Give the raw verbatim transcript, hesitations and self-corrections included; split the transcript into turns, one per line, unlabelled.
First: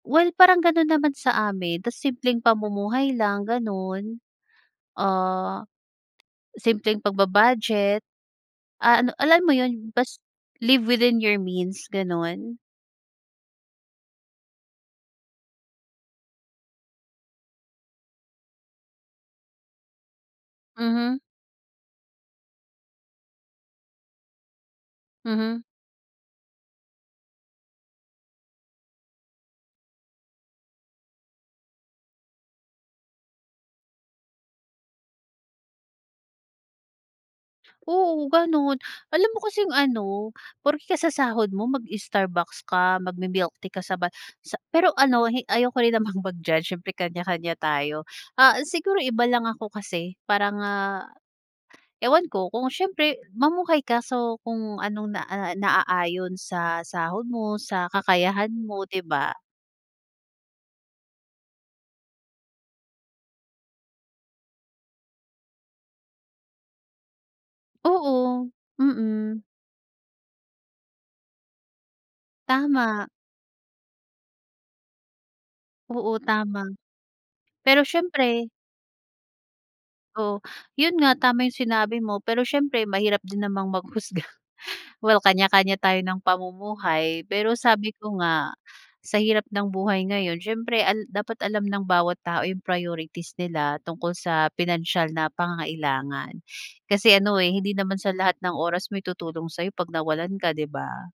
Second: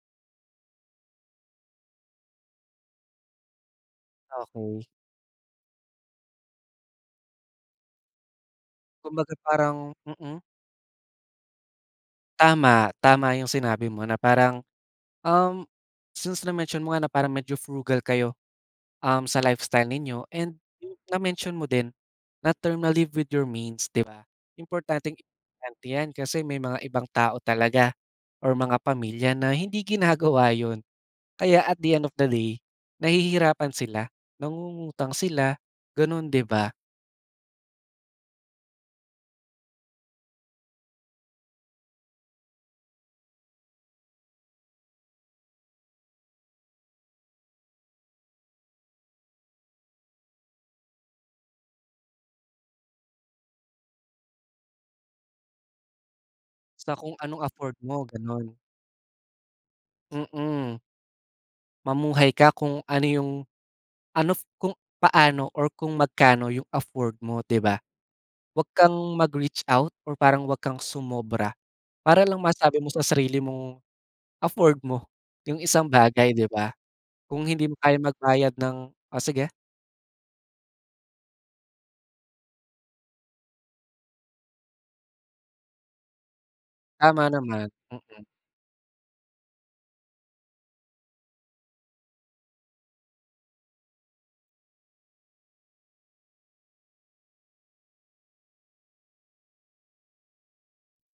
Well, parang ganun naman sa amin, ta's simpleng pamumuhay lang ganun.
Okey.
Ah, simpleng pagba-budget. Ah, ano,
'Kumbaga
alam mo yun?
parang
Bas
mm.
live within your means, gano'n.
Tama, tama yung sinabi mo na parang, um, since na-mention mo nga na parang medyo frugal kayo, um, sa lifestyle ninyo, and
Mhm.
na-mention mo din na term ma live with your means, 'di ba? Importanteng
Mhm.
tante yan, kasi may mga ibang tao talaga or mga pamilya na hindi ginagawa yun. Kaya at the end of the day nahihirapan sila, nangungutang sila, gano'n, 'di ba?
Oo ganun. Alam mo kasi yung ano, porke kakasahod mo mag-Starbucks ka, magmi-milktea ka sa ba sa pero ano hi ayoko rin namang mag-judge, syempre kanya-kanya tayo. Ah, siguro iba lang ako kasi, parang, ah, ewan ko kung, syempre mamuhay ka so kung anong na ah, naaayon sa
Sa kung
sahod
anong
mo,
afford
sa
mo,
kakayahan
ganun.
mo, 'di ba?
Mm. Mamuhay ka kung ano yung, anof, kung paano, or kung magkano yung afford mo, 'di ba?
Oo.
Huwag kang
Mm.
mag-reach out, or parang huwag kang sumobra. Para lang masabi mo sa
Tama.
sarili mong afford mo yung isang
Oo,
bagay, 'di
tama.
ba? Kung hindi mo
Pero
kayang
siyempre
magbayad ng o sige.
Oh. Yun nga, tama yung sinabi mo, pero siyempre mahirap din namang maghusga. Well, kanya-kanya tayo ng pamumuhay.
Tama
Pero
naman.
sabi ko
Mm.
nga sa hirap ng buhay ngayon siyempre al dapat alam ng bawat tao yung priorities nila tungkol sa pinansiyal na pangangailangan. Kasi ano, eh, hindi naman sa lahat ng oras may tutulong sa'yo 'pag nawalan ka, 'di ba?